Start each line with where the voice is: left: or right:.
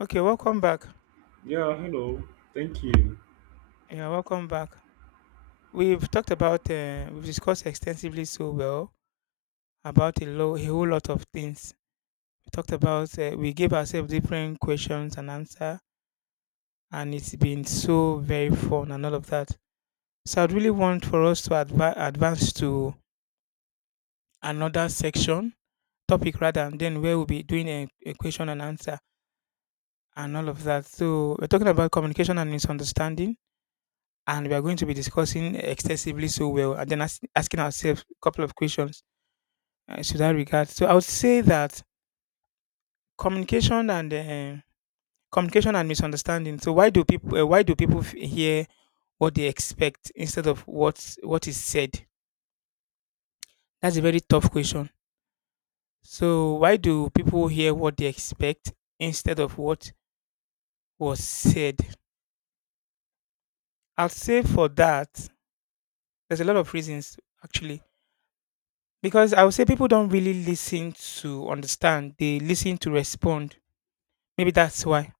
left: Okay, welcome back.
right: Yeah, hello. Thank you.
left: Yeah, welcome back. We've talked about, we've discussed extensively so well about a whole lot of things. We talked about, we gave ourselves different questions and answer, and it's been so very fun and all of that. So I'd really want for us to advance to another section, topic rather, and then where we'll be doing a question and answer and all of that. So we're talking about communication and misunderstanding, and we are going to be discussing extensively so well and then asking ourselves a couple of questions to that regard. So I would say that communication and misunderstanding. So why do people hear what they expect instead of what is said? That's a very tough question. So why do people hear what they expect instead of what was said? I'll say for that there's a lot of reasons actually. Because I would say people don't really listen to understand, they listen to respond. Maybe that's why.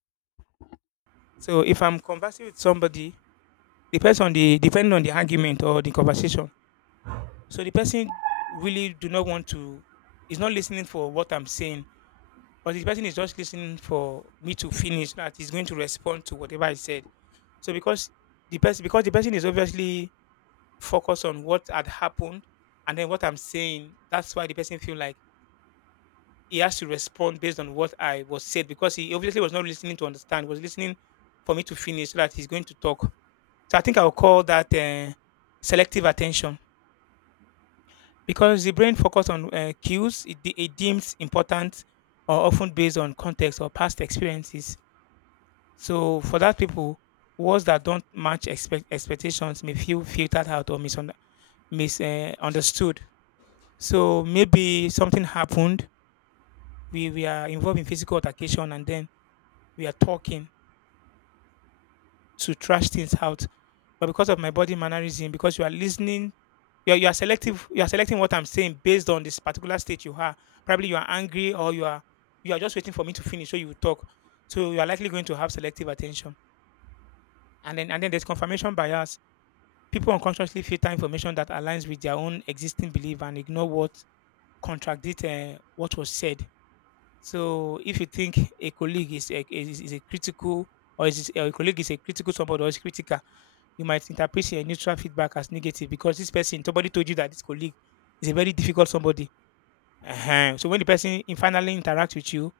left: So if I'm conversing with somebody, depends on the depending on the argument or the conversation. So the person really do not want to is not listening for what I'm saying, but the person is just listening for me to finish so that he's going to respond to whatever I said. So because the person is obviously focused on what had happened and then what I'm saying, that's why the person feel like he has to respond based on what I was said, because he obviously was not listening to understand. He was listening for me to finish so that he's going to talk. So I think I'll call that selective attention, because the brain focuses on cues it deems important, or often based on context or past experiences. So for that people, words that don't match expectations may feel filtered out or misunderstood. uh, so maybe something happened. We are involved in physical altercation and then we are talking to trash things out. But because of my body mannerism, because you are listening, you are selective. You are selecting what I'm saying based on this particular state you are. Probably you are angry, or you are just waiting for me to finish so you will talk. So you are likely going to have selective attention. And then there's confirmation bias. People unconsciously filter information that aligns with their own existing belief and ignore what contradicts what was said. So if you think a colleague is a critical, or or a colleague is a critical somebody or is critical, you might interpret your neutral feedback as negative, because this person, somebody told you that this colleague is a very difficult somebody. Ehen. So when the person finally interacts with you,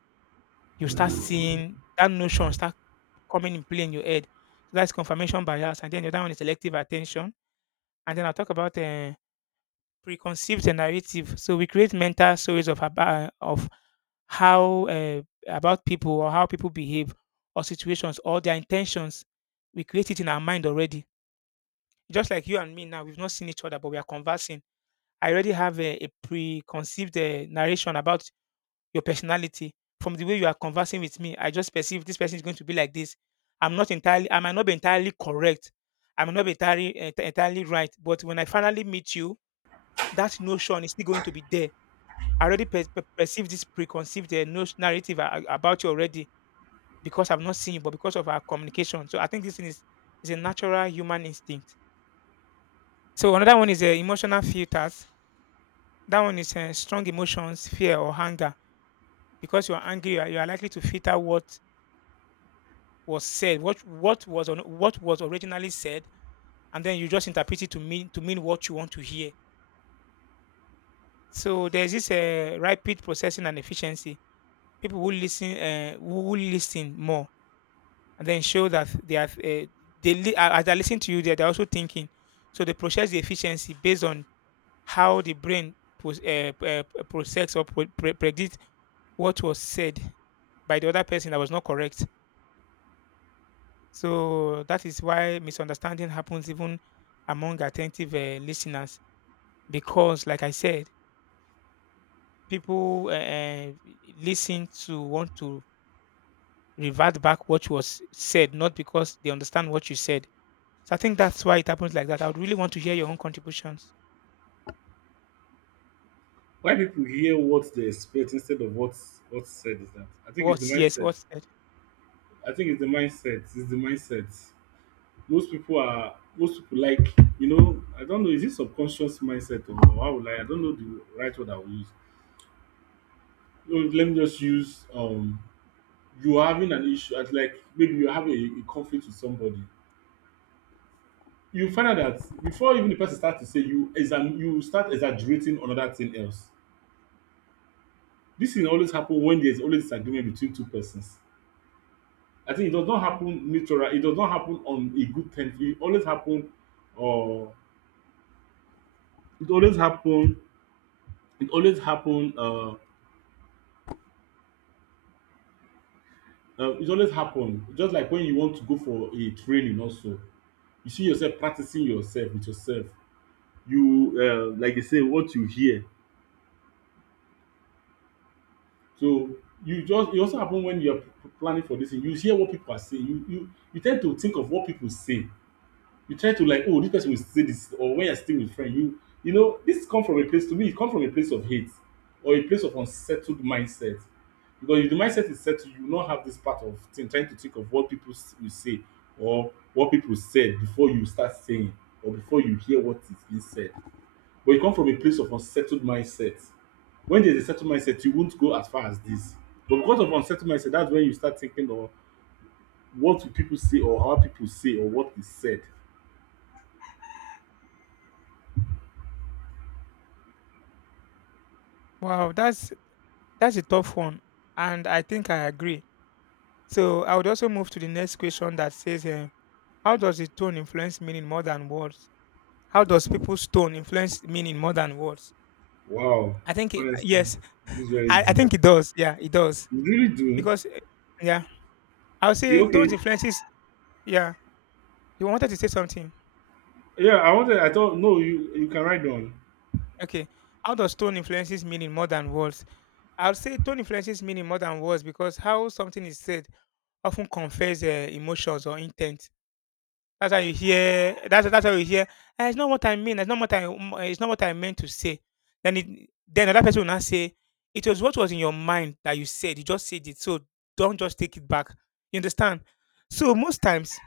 left: you start seeing that notion start coming in play in your head. So that's confirmation bias. And then the other one is selective attention. And then I'll talk about preconceived narrative. So we create mental stories of, aba- of how about people, or how people behave, or situations, or their intentions. We create it in our mind already, just like you and me now, we've not seen each other, but we are conversing. I already have a preconceived narration about your personality, from the way you are conversing with me. I just perceive this person is going to be like this. I might not be entirely correct. I might not be entirely, ent- entirely right. But when I finally meet you, that notion is still going to be there. I already perceive this preconceived narrative about you already, because I've not seen you, but because of our communication. So I think this thing is a natural human instinct. So another one is emotional filters. That one is strong emotions, fear or anger. Because you are angry, you are likely to filter what was said, what was originally said, and then you just interpret it to mean what you want to hear. So there's this rapid processing and efficiency. People who listen, who listen more, and then show that they are they as they listen to you, they are also thinking. So they process the efficiency based on how the brain process or predict what was said by the other person, that was not correct. So that is why misunderstanding happens even among attentive listeners, because, like I said, people listen to want to revert back what was said, not because they understand what you said. So I think that's why it happens like that. I would really want to hear your own contributions.
right: Why people hear what they expect instead of what's said is that? I think it's the
left: What's yes,
right: mindset.
left: what's said?
right: I think it's the mindset. It's the mindset. Most people like. I don't know. Is it subconscious mindset or how would I? I don't know the right word I will use. Let me just use. You are having an issue. At like maybe you have a conflict with somebody. You find out that before even the person starts to say you, you start exaggerating on another thing else. Dis thing always happen wen there's always disagreement between two persons. I think it does not happen mutually, it does not happen on a good terms, e always happen or it always happen it always happen it always happen just like wen you want to go for a training also. You see yourself practicing yourself with yourself. You like dey say what you hear. So you just e also happen wen you are planning for dis thing, you hear what pipu are saying, you ten d to think of what pipu say. You try to like, oh, this person will say this, or when you're still with friend, this come from a place to me, it come from a place of hate or a place of unsettled mindset. Because if the mindset is settled, you will not have this part of thing, trying to think of what people will say or what people said before you start saying or before you hear what is being said. But you come from a place of unsettled mindset. When there's a settled mindset, you won't go as far as this. But because of unsettled mindset, that's when you start thinking of what will people say or how people say or what is said.
left: Wow, that's a tough one, and I think I agree. So I would also move to the next question that says, eh, how does the tone influence meaning more than words? How does
right: Mm.
left: people's tone influence meaning more than words?
right: Wow,
left: I think it,
right: honestly,
left: yes,
right: this is very
left: I
right: deep.
left: think it does. Yeah, it does,
right: You really do?
left: because eh, yeah, I would
right: Yeah,
left: say
right: okay.
left: tone influences. Yeah, you wanted to say something.
right: Yeah, I wanted. I thought no, you can write down.
left: Okay, how does tone influences meaning more than words? I would say tone influences meaning more than words because how something is said often conveys emotions or intent. That's how you hear, "Ah, it's not what I mean, it's not what I meant to say." Then it then another person will now say, "It was what was in your mind that you said, you just said it, so don't just take it back." You understand? So most times,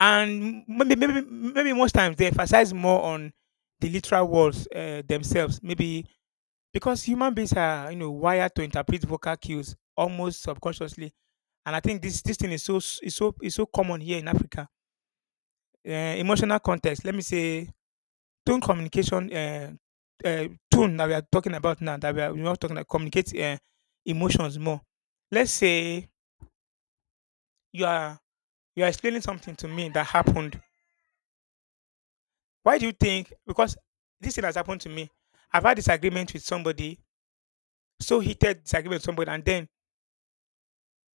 left: and maybe most times they emphasize more on the literal words, eh, themselves, maybe because human beings are, you know, wired to interpret vocal cues almost subconsciously, and I think this this thing is so s is so common here in Africa. uh, Emotional context. Let me say tone communication. Tone that we are talking about now. That we are talking about communicate emotions more. Let's say you are you are explaining something to me that happened. Why do you think? Because this thing has happened to me. I've had disagreement with somebody, so heated disagreement with somebody, and then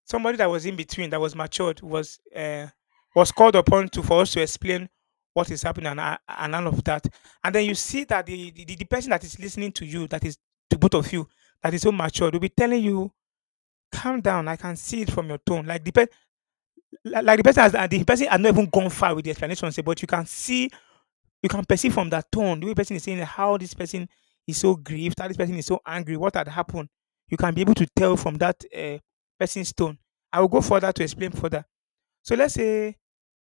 left: somebody that was in between, that was matured, was called upon to for us to explain what is happening, and, and all of that. And then you see that the person that is listening to you, that is to both of you, that is so matured, will be telling you, "Calm down. I can see it from your tone." Like the person has, and the person has not even gone far with the explanation, say, but you can see, you can perceive from that tone the way person is saying how this person is so grieved, how this person is so angry, what had happened. You can be able to tell from that person's tone. I will go further to explain further. So let's say,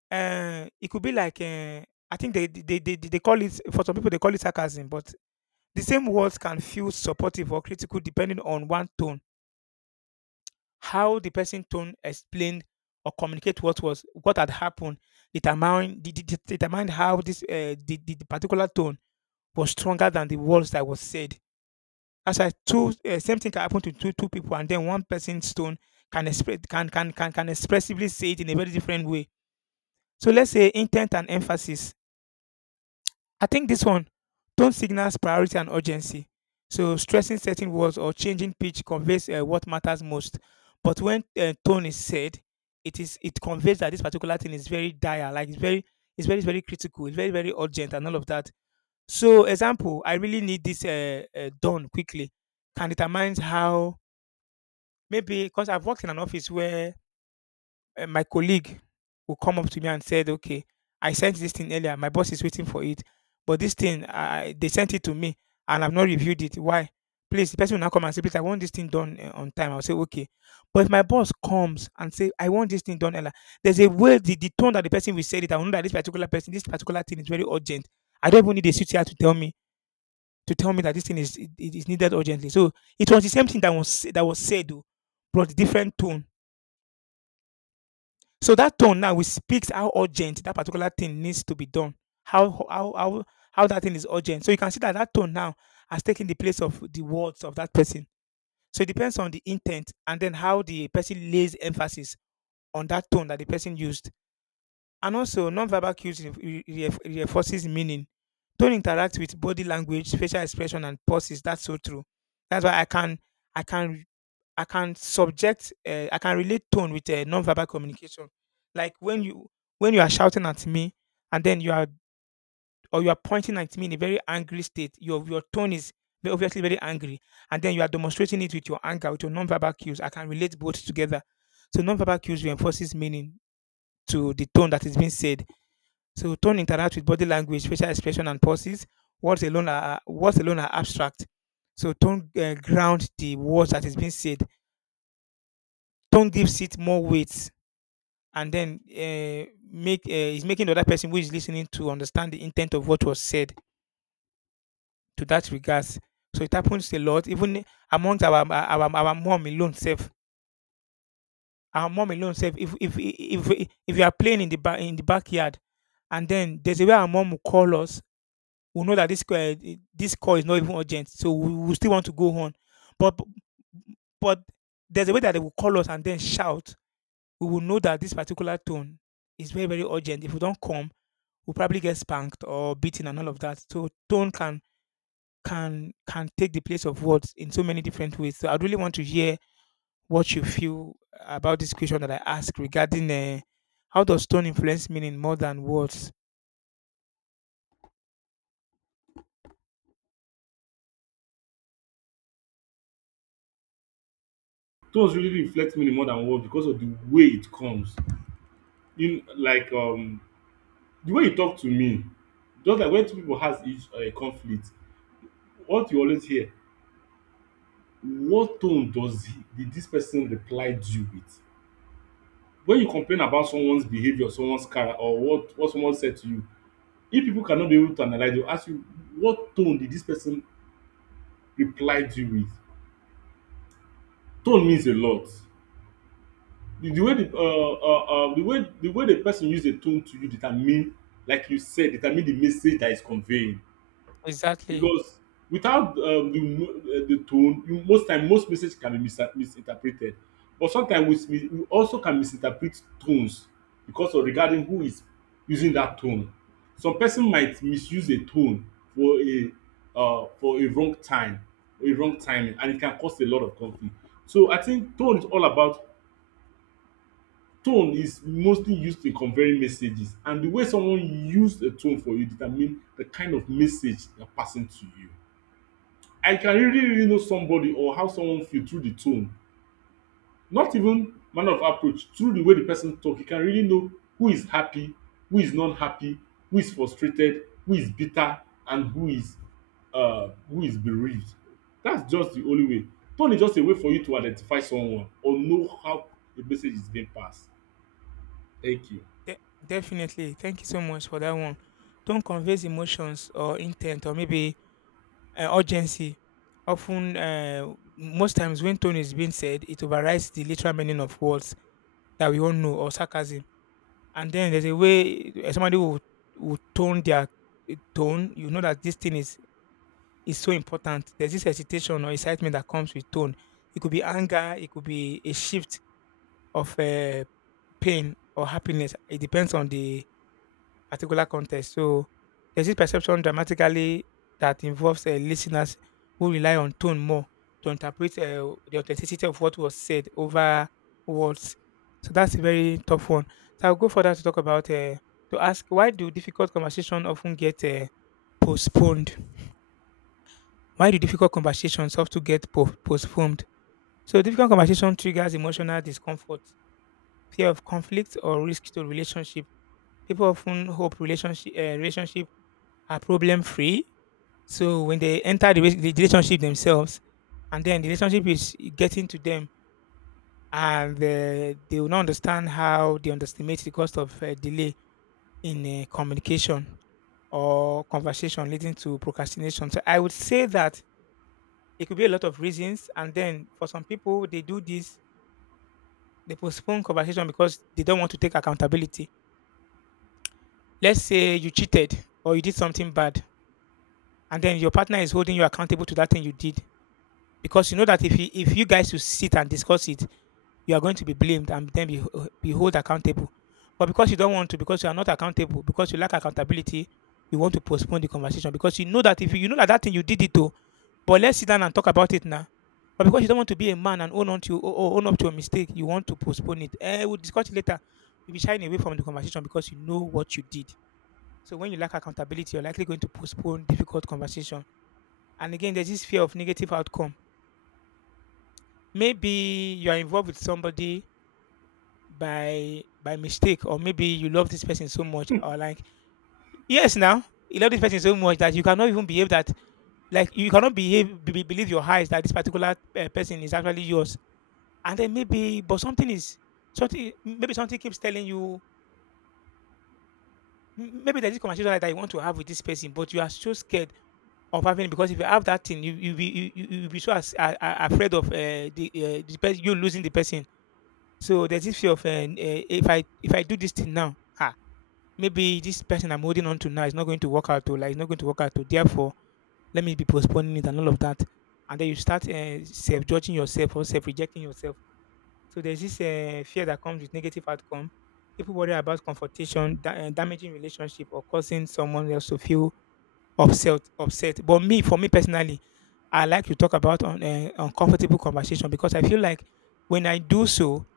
left: it could be like, I think they call it, for some people they call it sarcasm, but the same words can feel supportive or critical depending on one tone. How the person tone explained or communicate what was what had happened, determine de- de- de- determine how this the particular tone was stronger than the words that was said. As why two same thing can happen to two people, and then one person's tone can express, can expressively say it in a very different way. So let's say intent and emphasis. I think this one, tone signals priority and urgency. So stressing certain words or changing pitch conveys what matters most. But when tone is said, it conveys that this particular thing is very dire, like it's very, it's very very critical, it's very very urgent, and all of that. So example, I really need this done quickly, can determine how, maybe because I've worked in an office where my colleague will come up to me and said, "Okay, I sent this thing earlier. My boss is waiting for it, but this thing I they sent it to me and I've not reviewed it. Why? Please," the person will now come and say, "Please, I want this thing done on time." I'll say, okay. But if my boss comes and say, I want this thing done, earlier, there's a way, the tone that the person will say it, I will know that this particular person, this particular thing is very urgent. I don't even need a CTR to tell me that this thing is, it is needed urgently. So it was the same thing that was said, oh, but different tone, so that tone now will speaks how urgent that particular thing needs to be done. How how how how that thing is urgent. So you can see that that tone now has taken the place of the words of that person. So it depends on the intent and then how the person lays emphasis on that tone that the person used. And also, non-verbal cues reinforces meaning. Tone interacts with body language, facial expression, and pauses. That's so true. That's why I can I can subject, I can relate tone with non-verbal communication. Like when you are shouting at me, and then you are pointing at me in a very angry state. Your tone is obviously very angry, and then you are demonstrating it with your anger, with your non-verbal cues. I can relate both together. So non-verbal cues reinforces meaning to the tone that is being said. So tone interacts with body language, facial expression, and pauses. Words alone are abstract. So tone ground the words that is being said. Tone gives it more weight and then make is making the other person who is listening to understand the intent of what was said to that regards. So it happens a lot, even amongst our mom alone self. Our mom alone self. If you are playing in the in the backyard, and then there's a way our mom will call us, we know that this this call is not even urgent, so we still want to go on. But but there's a way that they will call us and then shout, we will know that this particular tone is very, very urgent. If we don't come, we'll probably get spanked or beaten and all of that. So tone can take the place of words in so many different ways. So I really want to hear what you feel about this question that I asked regarding how does tone influence meaning more than words?
right: Tones really reflect me more than words because of the way it comes. In like the way you talk to me, just like when two people has each conflict, what you always hear. What tone did this person reply you with? When you complain about someone's behavior, someone's car, or what someone said to you, if people cannot be able to analyze, they will ask you what tone did this person replied you with. Tone means a lot. The way the way the way the person use a tone to you determine, like you said, determine the message that is conveying.
left: Exactly.
right: Because without the tone, you, most time most message can be misinterpreted. But sometimes we also can misinterpret tones because of regarding who is using that tone. Some person might misuse a tone for a for a wrong time, a wrong timing, and it can cause a lot of conflict. So I think tone is all about. Tone is mostly used in conveying messages, and the way someone use a tone for you determine the kind of message they're passing to you. I can really really know somebody or how someone feel through the tone, not even manner of approach, through the way the person talk you can really know who is happy, who is not happy, who is frustrated, who is bitter and who is bereaved. That's just the only way. Tone is just a way for you to identify someone or know how a message is being passed. Thank you.
left: De- Definitely. Thank you so much for that one. Tone conveys emotions or intent or maybe urgency. Often, most times when tone is being said, it overrides the literal meaning of words that we all know or sarcasm. And then there's a way will tone their tone. You know that this thing is so important. There's this hesitation or excitement that comes with tone. It could be anger. It could be a shift of pain or happiness. It depends on the particular context. So there's this perception dramatically that involves listeners who rely on tone more to interpret the authenticity of what was said over words. So that's a very tough one. So I'll go further to talk about to ask, why do difficult conversations often get postponed? Why do difficult conversations often get postponed? So difficult conversation triggers emotional discomfort, fear of conflict, or risk to relationship. People often hope relationship are problem free. So when they enter the relationship themselves, and then the relationship is getting to them, and they will not understand how they underestimate the cost of delay in communication or conversation leading to procrastination. So I would say that it could be a lot of reasons, and then for some people they do this, they postpone conversation because they don't want to take accountability. Let's say you cheated or you did something bad, and then your partner is holding you accountable to that thing you did, because you know that if you guys will sit and discuss it, you are going to be blamed and then be held accountable. But because you don't want to, because you are not accountable, because you lack accountability, you want to postpone the conversation because you know that if you, you know that that thing you did it to, but let's sit down and talk about it now. But because you don't want to be a man and own up to a mistake, you want to postpone it. Eh, we'll discuss it later. You'll be shying away from the conversation because you know what you did. So when you lack accountability, you're likely going to postpone difficult conversation. And again, there's this fear of negative outcome. Maybe you are involved with somebody by mistake, or maybe you love this person so much, or like yes, now you love this person so much that you cannot even behave that, like you cannot believe your eyes that this particular person is actually yours. And then maybe, but something is something. Maybe something keeps telling you. Maybe there's this conversation that I want to have with this person, but you are so scared of having it, because if you have that thing, you will be so afraid of the person, you losing the person. So there's this fear of, eh, if I do this thing now, ah, maybe this person I'm holding on to now is not going to work out, or like it's not going to work out, to therefore let me be postponing it and all of that. And then you start self-judging yourself or self-rejecting yourself. So there's this fear that comes with negative outcome. People worry about confrontation, damaging relationship, or causing someone else to feel upset. Upset. But me, for me personally, I like to talk about uncomfortable conversation because I feel like when I do so,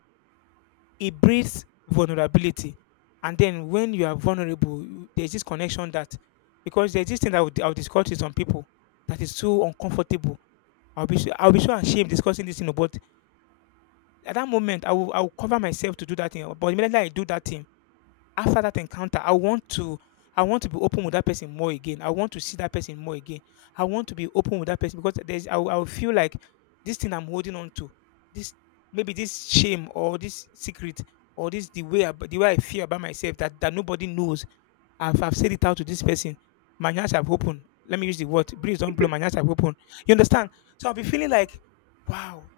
left: it breeds vulnerability. And then when you are vulnerable, you- there's this connection that, because there's this thing that I would discuss with some people that is so uncomfortable. I'll be so ashamed discussing this thing, but at that moment I will cover myself to do that thing. But immediately I do that thing, after that encounter, I want to be open with that person more again. I want to see that person more again. I want to be open with that person because there's, I will feel like this thing I'm holding on to, this, maybe this shame or this secret or this, the way I feel about myself that that nobody knows. I've said it out to this person. My eyes have opened. Let me use the word. Breeze don't blow. My eyes have opened. You understand? So I'll be feeling like, wow,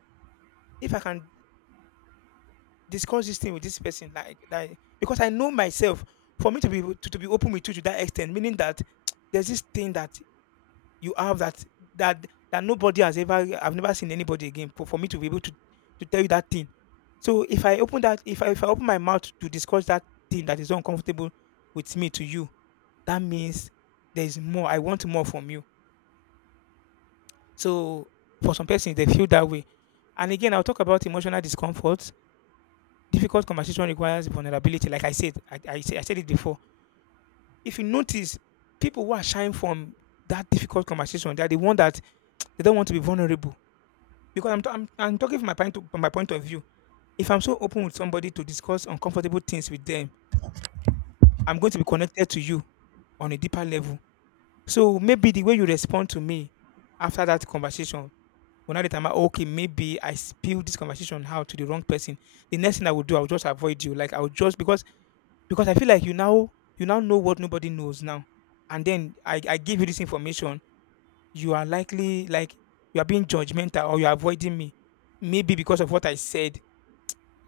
left: if I can discuss this thing with this person like that, because I know myself, for me to to be open with you to that extent, meaning that there's this thing that you have that that nobody has ever, I've never seen anybody again, for me to be able to tell you that thing. So if I open that if if I open my mouth to discuss that thing that is uncomfortable with me to you, that means there's more, I want more from you. So for some persons they feel that way. And again, I'll talk about emotional discomfort. Difficult conversation requires vulnerability, like I said. I said it before. If you notice, people who are shying from that difficult conversation, they're the one that they don't want to be vulnerable. Because I'm talking from from my point of view. If I'm so open with somebody to discuss uncomfortable things with them, I'm going to be connected to you on a deeper level. So maybe the way you respond to me after that conversation, when I determine, okay, maybe I spilled this conversation out to the wrong person, the next thing I would do, I would just avoid you. Like I would just, because I feel like you now know what nobody knows now, and then I give you this information, you are likely like you are being judgmental or you are avoiding me, maybe because of what I said,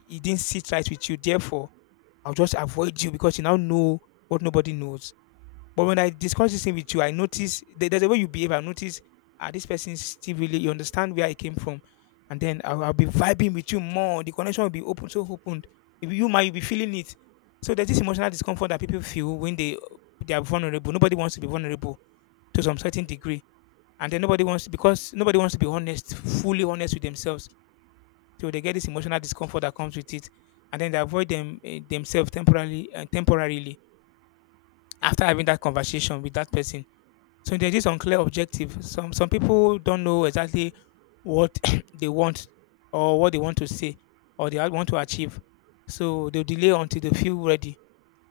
left: it didn't sit right with you. Therefore, I'll just avoid you because you now know what nobody knows. But when I discuss this thing with you, I notice there- there's a way you behave. I notice, ah, this person still really you understand where I came from, and then I'll be vibing with you more. The connection will be open, so opened. If you might you'll be feeling it, so there's this emotional discomfort that people feel when they are vulnerable. Nobody wants to be vulnerable to some certain degree, and then nobody wants to be honest, fully honest with themselves. So they get this emotional discomfort that comes with it, and then they avoid them eh, themselves temporarily, temporarily after having that conversation with that person. So there's this unclear objective. Some people don't know exactly what they want, or what they want to say, or they want to achieve. So they'll delay until they feel ready.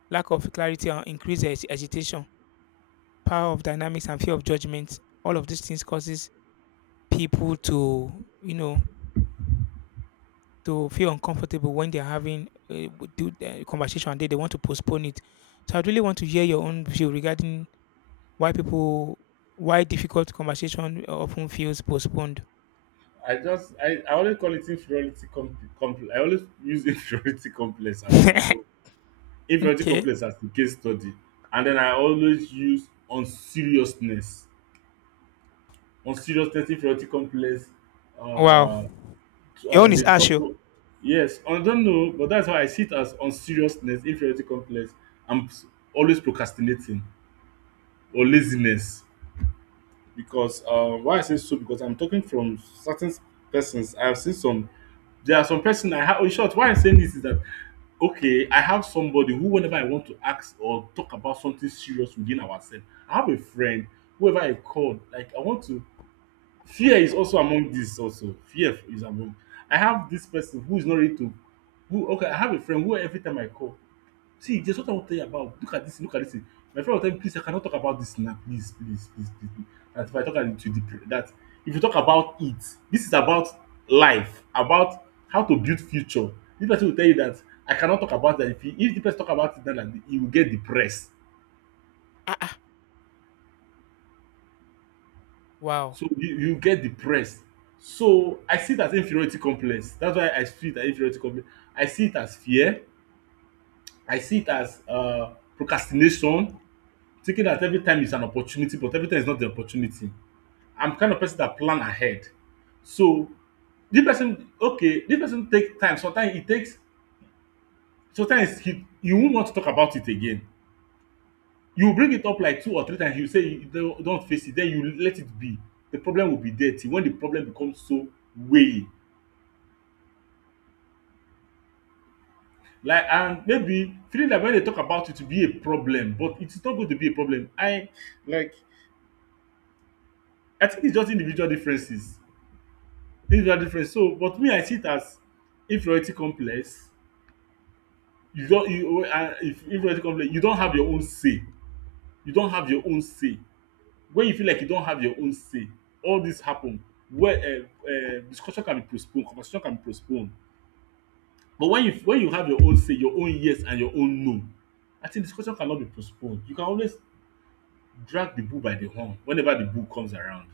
left: Lack of clarity and agitation, power of dynamics, and fear of judgment. All of these things causes people to, you know, to feel uncomfortable when they're having a do the conversation, and they want to postpone it. So I really want to hear your own view regarding why people why difficult conversation often feels postponed.
right: I always call it inferiority complex. I always use inferiority complex as my own inferiority
left: Okay.
right: complex as the case study, and then I always use unseriousness, inferiority complex.
left: Wow.
right: Uh,
left: Your own is
right: they talk.
left: harsh oh.
right: Yes, I don't know, but that's why I see it as unseriousness, inferiority complex. I'm always procrastinating or laziness. Because why I say so because I'm talking from certain persons. I've seen some. There are some person I have. In short, why I'm saying this is that okay, I have somebody who whenever I want to ask or talk about something serious within ourselves, I have a friend whoever I called. Like I want to. Fear is also among this. Also, fear is among. I have this person who is not ready to. Who okay? I have a friend who every time I call. See, there's what I want to tell you about. Look at this, look at this. My friend will tell me, please, I cannot talk about this now. Please, please, please, please, please. That if I talk about it, that if you talk about it, this is about life, about how to build future. This person will tell you that I cannot talk about that. If the person talk about it, then like, he will get depressed.
left: Ah ah. Wow.
right: So you get depressed. So I see it as inferiority complex. That's why I see it as inferiority complex. I see it as fear. I see it as procrastination. Thinking that every time is an opportunity, but every time is not the opportunity. I'm kind of person that plan ahead. So this person, okay, this person take time. Sometimes it takes. Sometimes you won't want to talk about it again. You bring it up like two or three times. You say you don't face it. Then you let it be. The problem will be there till when the problem becomes so weighing. Like and maybe feeling that when they talk about it to be a problem, but it's not going to be a problem. I like. I think it's just individual differences. Individual difference, so but me, I see it as inferiority complex. You don you, and if inferiority complex, you don have your own say, you don have your own say. When you feel like you don have your own say, all this happen where discussion can be postponed, conversation can be postponed. But when you have your own say, your own yes and your own no, I think discussion cannot be postponed. You can always drag the bull by the horn whenever the bull comes around.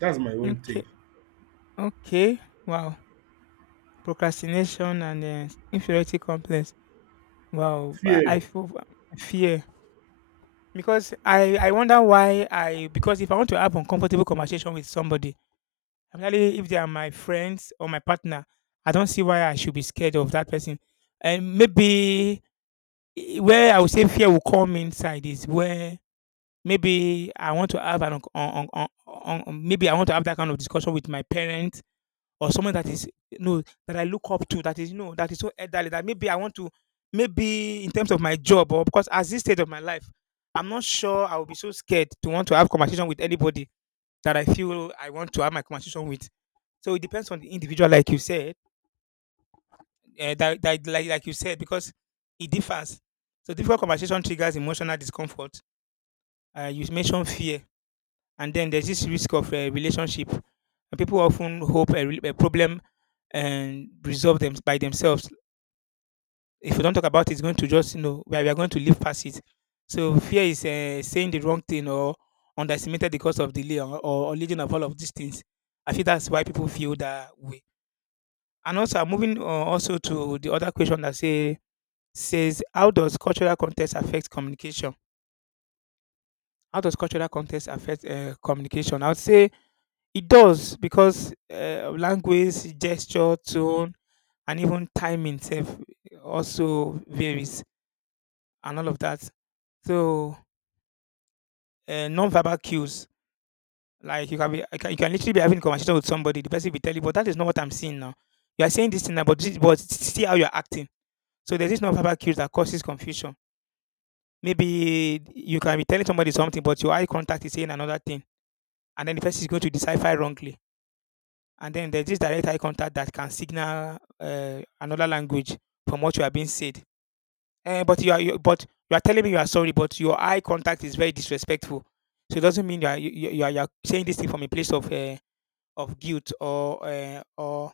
right: That's my own take.
left: Okay. Okay. Wow. Procrastination and inferiority complex. Wow. I
right: Fear.
left: I feel fear, because I wonder why I because if I want to have uncomfortable conversation with somebody, especially if they are my friends or my partner, I don't see why I should be scared of that person. And maybe where I would say fear will come inside is where. Maybe I want to have an on maybe I want to have that kind of discussion with my parents, or someone that is no that I look up to, that is no that is so elderly, that maybe I want to, maybe in terms of my job, or because at this stage of my life, I'm not sure I will be so scared to want to have conversation with anybody that I feel I want to have my conversation with. So it depends on the individual, like you said, that, that like you said, because it differs. So different conversation triggers emotional discomfort. You mentioned fear. And then there's this risk of a relationship. And people often hope a problem and resolve them by themselves. If we don't talk about it, it's going to just, you know, we are going to live past it. So fear is saying the wrong thing, or underestimated the cause of delay, or leading of all of these things. I feel that's why people feel that way. And also, I'm moving also to the other question that says, how does cultural context affect communication? How does cultural context affect communication? I would say it does, because language, gesture, tone, and even time itself also varies, and all of that. So non-verbal cues, like you can you can, you can literally be having a conversation with somebody. The person will tell you, "But that is not what I'm seeing now. You are saying this thing now, but this, but see how you are acting." So there's this non-verbal cues that causes confusion. Maybe you can be telling somebody something, but your eye contact is saying another thing, and then the person is going to decipher wrongly, and then there's this direct eye contact that can signal another language from what you are being said. But you are telling me you are sorry, but your eye contact is very disrespectful. So it doesn't mean you are you, you you are saying this thing from a place of guilt, or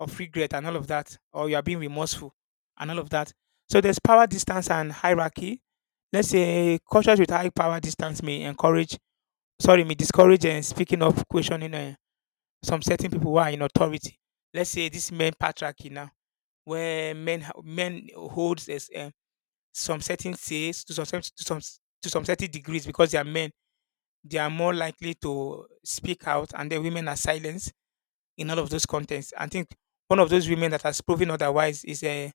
left: of regret and all of that, or you are being remorseful and all of that. So there's power distance and hierarchy. Let's say cultures with high power distance may encourage, sorry, may discourage and speaking of questioning. Some certain people who are in authority. Let's say this men patriarchy now, where men holds as, some certain says to some cer- to some s- to some certain degrees, because they are men. They are more likely to speak out, and the women are silenced in all of those contexts. I think one of those women that has proven otherwise is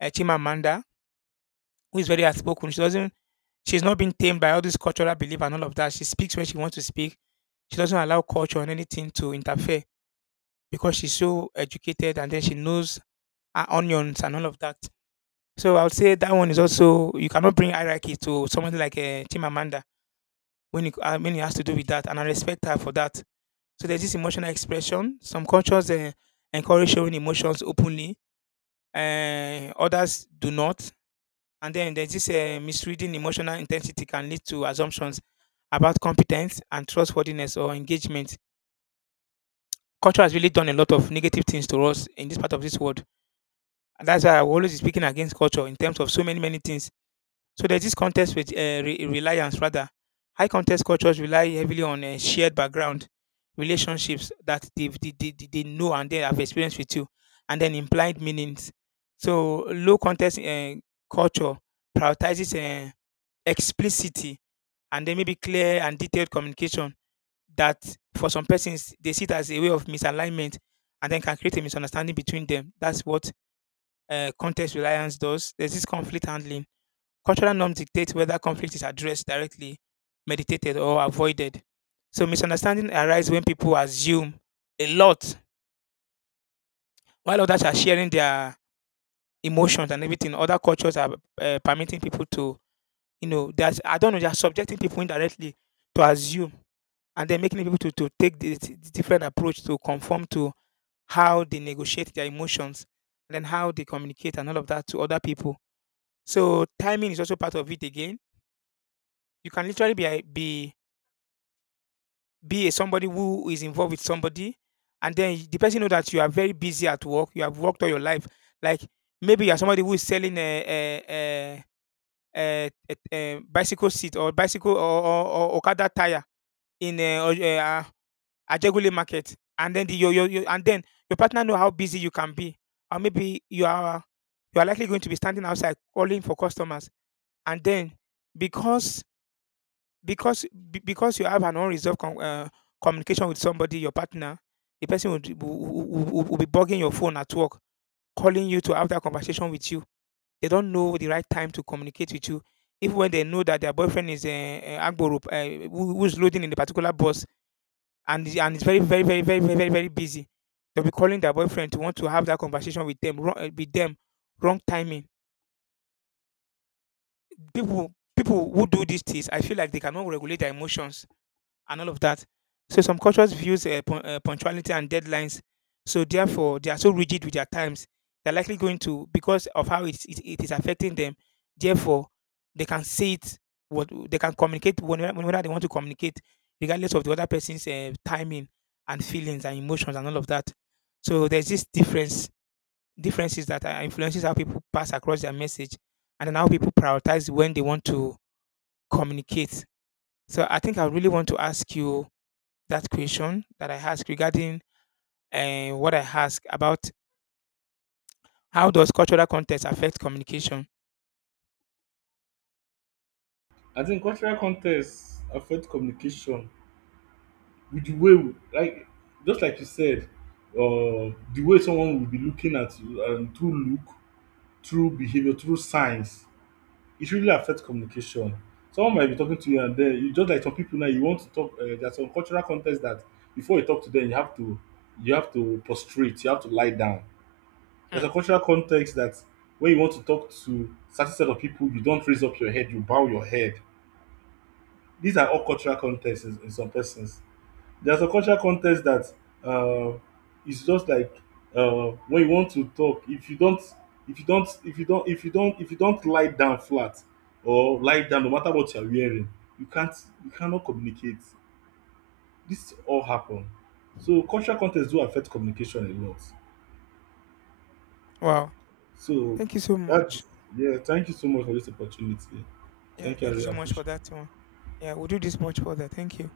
left: a Chimamanda, who is very outspoken. She doesn't. She's not been tamed by all this cultural belief and all of that. She speaks when she wants to speak. She doesn't allow culture and anything to interfere, because she's so educated, and then she knows her onions and all of that. So I would say that one is also you cannot bring hierarchy to somebody like Chimamanda when when it has to do with that, and I respect her for that. So there's this emotional expression. Some cultures encourage showing emotions openly, others do not. And then there's this misreading emotional intensity can lead to assumptions about competence and trustworthiness or engagement. Culture has really done a lot of negative things to us in this part of this world. And that's why I will always be speaking against culture in terms of so many, many things. So there's this contest with reliance, rather. High contest cultures rely heavily on shared background, relationships that they know and they have experienced with you, and then implied meanings. So low contest culture prioritizes explicity, and then maybe clear and detailed communication that for some persons they see it as a way of misalignment, and then can create a misunderstanding between them. That's what context reliance does. There's this conflict handling. Cultural norms dictate whether conflict is addressed directly, meditated, or avoided. So misunderstanding arise when people assume a lot, while others are sharing their emotions and everything. Other cultures are permitting people to, you know, that's I don't know, they are subjecting people indirectly to assume, and then making to take this different approach to conform to how they negotiate their emotions, and then how they communicate and all of that to other people. So timing is also part of it again. You can literally be a somebody who is involved with somebody, and then the person know that you are very busy at work. You have worked all your life. Like maybe you are somebody who is selling a, a, a bicycle seat, or bicycle, or or Okada tire in a, Ajegule market, and then the, your and then your partner know how busy you can be, or maybe you are likely going to be standing outside calling for customers, and then because because because you have an unresolved communication with somebody, your partner, the person will, d- will be bugging your phone at work, calling you to have that conversation with you. They don't know the right time to communicate with you. Even when they know that their boyfriend is a agboro, who's loading in the particular bus, and is very very very very very very very busy, they'll be calling their boyfriend to want to have that conversation with them. Wrong timing. People who do these things, I feel like they cannot regulate their emotions and all of that. So some cultures views punctuality and deadlines. So therefore, they are so rigid with their times. They're likely going to, because of how it is affecting them. Therefore, they can say it, what they can communicate whenever, whenever they want to communicate, regardless of the other person's timing and feelings and emotions and all of that. So there's this differences that influences how people pass across their message, and then how people prioritize when they want to communicate. So I think I really want to ask you that question that I asked regarding what I asked about, how does cultural context affect communication?
right: I think cultural context affect communication with the way just like you said. The way someone will be looking at you and through look through behavior through signs, it really affects communication. Someone might be talking to you and then you just like some people now you want to talk. There's some cultural context that before you talk to them, you have to prostrate, you have to lie down. There's
left: Hmm.
right: a cultural context that when you want to talk to certain set of people, you don't raise up your head, you bow your head. These are all cultural contexts in some persons. There's a cultural context that uh, it's just like when you want to talk, if you don't lie down flat or lie down, no matter what you're wearing, you can't, you cannot communicate. This all happen. So cultural context do affect communication a lot.
left: Wow.
right: So
left: Thank you so much.
right: that's yeah. Thank you so much for this opportunity.
left: Yeah,
right: Thank you. I
left: thank you
right: really
left: so much for
right: appreciate
left: that
right: it.
left: one. Yeah, we'll do this much further. Thank you.